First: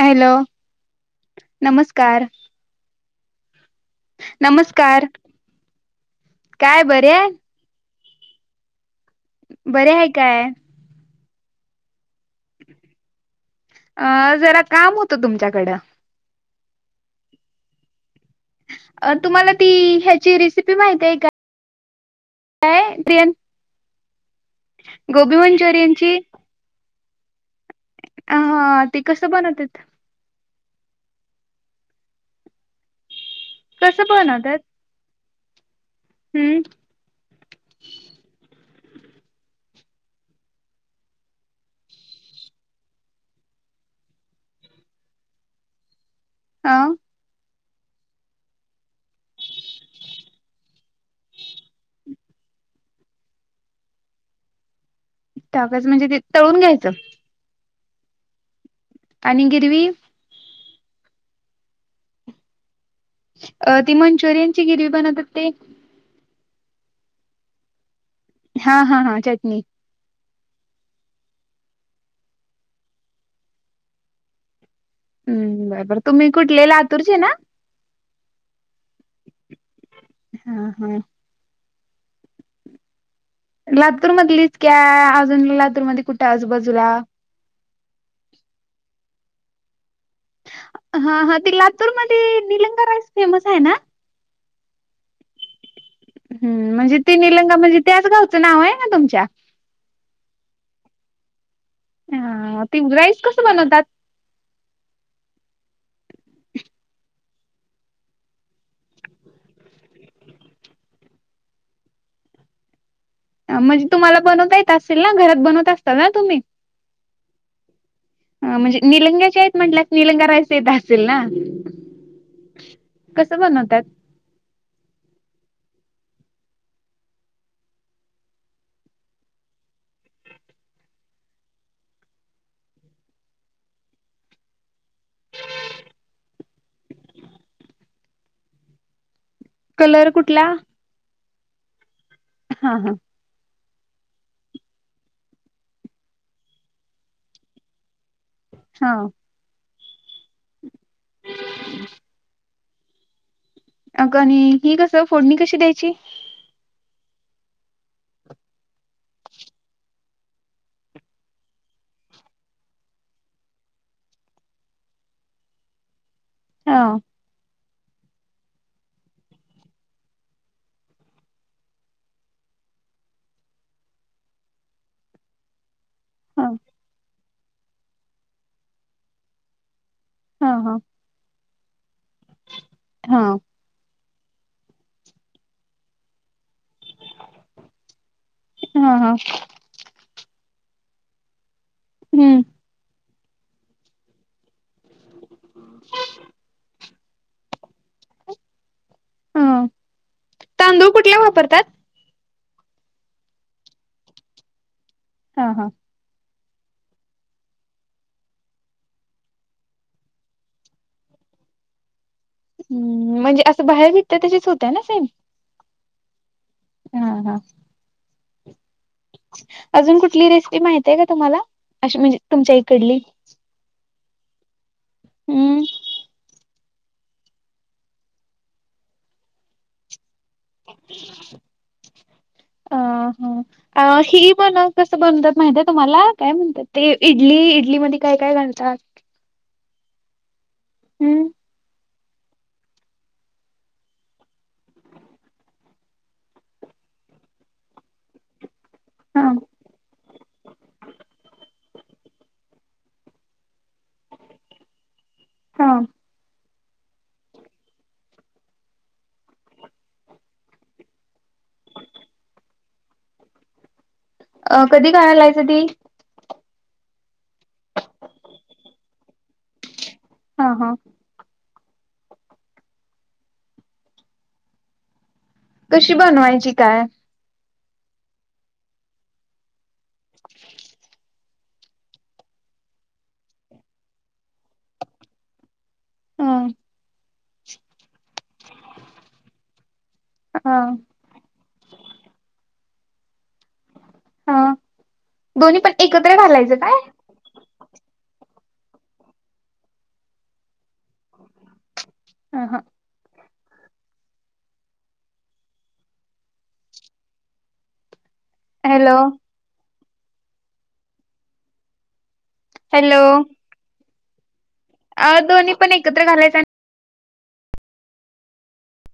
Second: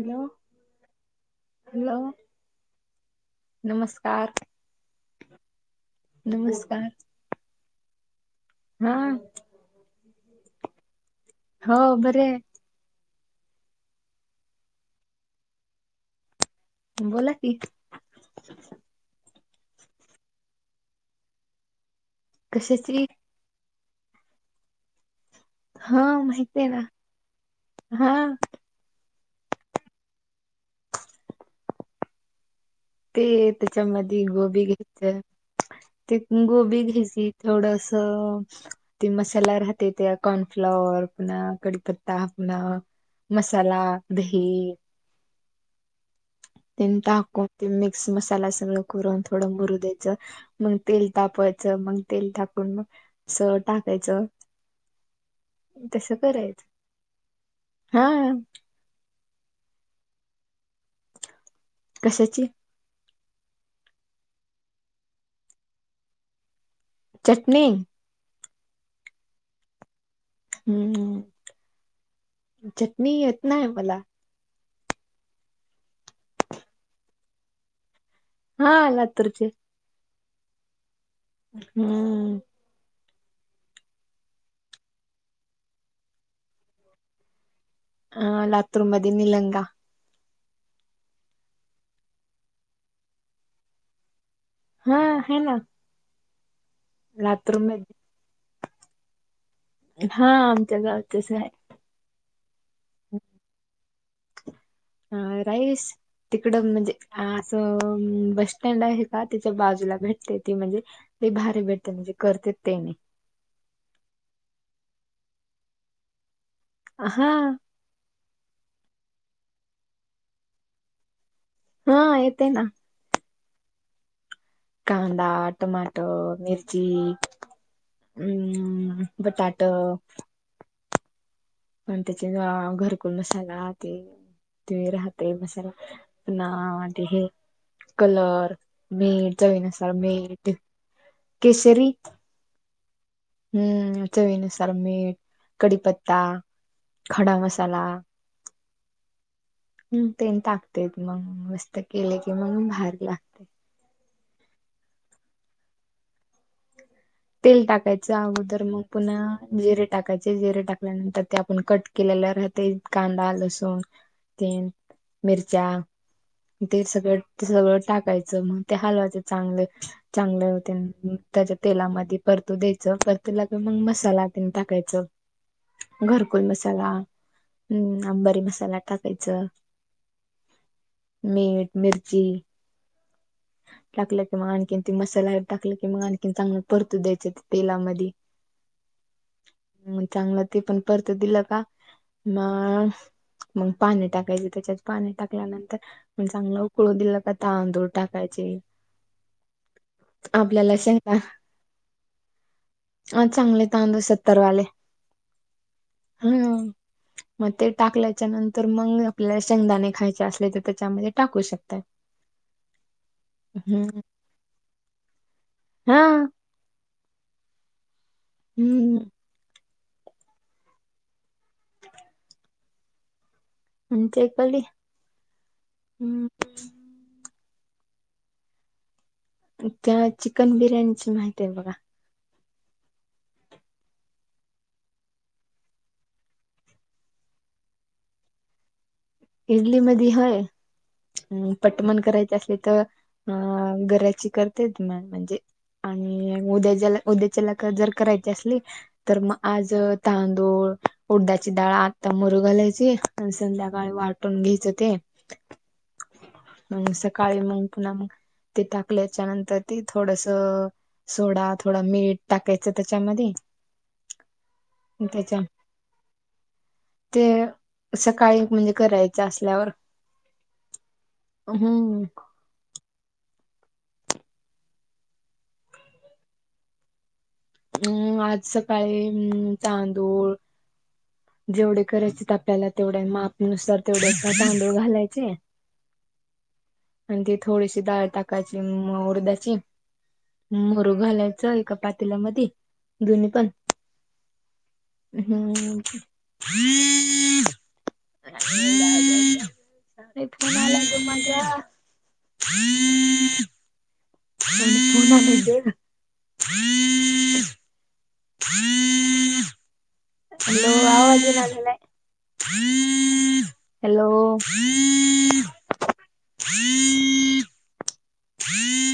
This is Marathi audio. हॅलो हॅलो नमस्कार नमस्कार नमस्कार काय नमस्कार बरे हाय हा बरी हाय काय? हो बरी हाय अ जरा काम होतं तुमच्याकडं बोला की तुम्हाला ती ह्याची रेसिपी माहिती हाय का? काय [inaudible] कशाची गोबी मान्चुरी हा मंचुरियनची माहिती आहे ना हा हा ते कस बनत्यात ते कसं त्याच्यामध्ये बनवतात कोबी घ्यायचं ते हम्म कोबी घ्यायची थोडंसं ते मसाला राहते त्यया कॉर्नफ्लॉवर पुन्हा कडीपत्ता पुन्हा मसाला दही अ तेन टाकून ते मिक्स मसाला सगळं करून थोडं मुरू द्यायचं मग तेल तापवायचं मग तेल टाकूनग मग सगळं टाकायचं टाकायचं म्हणजे तस ते तळून करायच घ्यायचं हा आणि गिरवी कशाची अ ती मंचुरियन ची गिरवी बनवत्यात ते चटनी हा हा हा चटणी हम चटणी येत नाय मला हम बर बर तुम्ही कुठले लातुरचे ना हा लातूर चे हा हा हम लातूर मधलीच काय अजून लातूर मध्ये कुठ आजूबाजूला अ लातुर मधे निलंगा हा हा ते लातूरमध्ये निलंगा राईस फेमस हाय ना हा हाय ना हम् म्हणजे ते निलंगा लातूर म्हणजे मध्ये त्याच गावचं नाव आहे ना तुमच्या? हा आमच्या गावांचाच आहे. हा, ति‌ राईस कस बनवतात? हा, राईस. तिकडं म्हणजे असं बस स्टँड आहे का, तिच्या बाजूला भेटते, ती म्हणजे ते भारी भेटते, म्हणजे करते तेनि. म्हणजे तुम्हाला बनवता येत असेल ना, घरात बनवत असतल ना तुम्ही? अ हा. आ म्हणजे निलंग्याच्या आहेत, म्हंटल्या निलंगा राईस येत असेल ना? हा येते ना. कसं बनवतात? कांदा, टमाट, मिर्ची हम्म, बटाट आण त्याचात घरकुल मसाला ते ते राहतेय मसाला, पुन्हा ते हे कलर मीठ चवीनुसार कलर कुठला? मीठ. केशरी? हा हा. हम्म. चवीनुसार मीठ, कडीपत्ता, - खडा मसाला. हा. हम् तेल टाकते म मस्त केले की, मग भाज अकणी, ही कसं फोडणी कशी द्यायची? तेल टाकायचं अगोदर मग पुन्हा जिरे टाकायचे जिरे टाकल्यानंतर त्यापण कट केलेला राहते कांदा, लसूण तेन मिरच्या म ते हा. सगळं सगळं टाकायचं. हम्म. ते हलवाचे चांगल-चांगल होते त्याच्या तेलाम ते परतू द्यायचं परतूला, तर मग मसाला त टाकायचं. घरकुल हा मसाला, हम् अंबारी मसाला टाकायच. हा हा. मीठ, मिर्ची [inaudible] हा. टाकलं की, मग आणखीन ते मसाला टाकलं की, मग आणखीन चांगलं परतू द्यायचं तेलामध्ये. हा हा. हम् चांगलं ते पण परतु दिलं का, हम्म मग मग पाणी टाकायचे त्याच्यात पाणी टाकल्यानंतर, म चांगलं उकळून दिलं का तांदूळ टाकायचे. हा आपल्याला तांदूळ शंका. कुठला वापरतात? हा चांगले तांदूळ सत्तरवाले. हा हा. हम्. मग ते टाकल्याच्या नंतर मग आपल्याला शेंगदाणे खायचे असले तर, त्याच्यामध्ये टाकू शकतात. म्हणजे असं बाहेर हम्म विकतय तशीच होतं ना सेम? हा. हा हा. हम्म. अजून कुठली रेसिपी माहती आहे का तुम्हाला? अस म्हणजे तुमच्या इकडली. ते [unintelligible] एक पली हम्म हम् [inaudible] त्या चिकन बिर्याणीची माहिती आहे बघा. अ हा! अ ही पण कसं बनवतात माहित आहे तुम्हाला काय म्हणतात ते इडली इडलीमध्येध्ये काय काय घालतात? [inaudible] इडली मधी हाय हम्म ह पटमन करायची असली तर अ गऱ्याची करत्यात म म्हणजे आणि उद्याच्याला, उद्याच्याला जर करायची असली तर हा मग आज तांदूळ उडदाची डाळ आता मरु घालायची आणि संध्याकाळी वाट वाटून घ्यायचं ते. हां. मगं सकाळी, मगं, पुन्हा मगं ते टाकल्याच्यानंतर ते थोडंसं सोडा थोडा मीठ टाकायचं त्यांच्यामध्ये. अ कधी घालायच ती? ते सकाळी म्हणजे करायचं असल्यावर. हां हां. हम्म्म. कशी बनवायची काय? अंम आज सकाळी अंम तांदूळ जेवढे करायचेत आपल्याला तेवढ्या मापनुसार तेवढ्यास तांदूळ घालायचे. अं. आणि ती थोडीशी डाळ टाकायची मगं उडदाची, हा मुरू घालाय त एका पातिल्या मधी दोन्ही पण हा दोन्ही पण हम. एकत्र घालायचं काय [inaudible] हा हा [inaudible] [unintelligible] हॅलो! हॅलो! आवाज येईना झालय हॅलो हॅलो! अं दोन्ही पण एकत्र घालायच आणि [inaudible] [inaudible]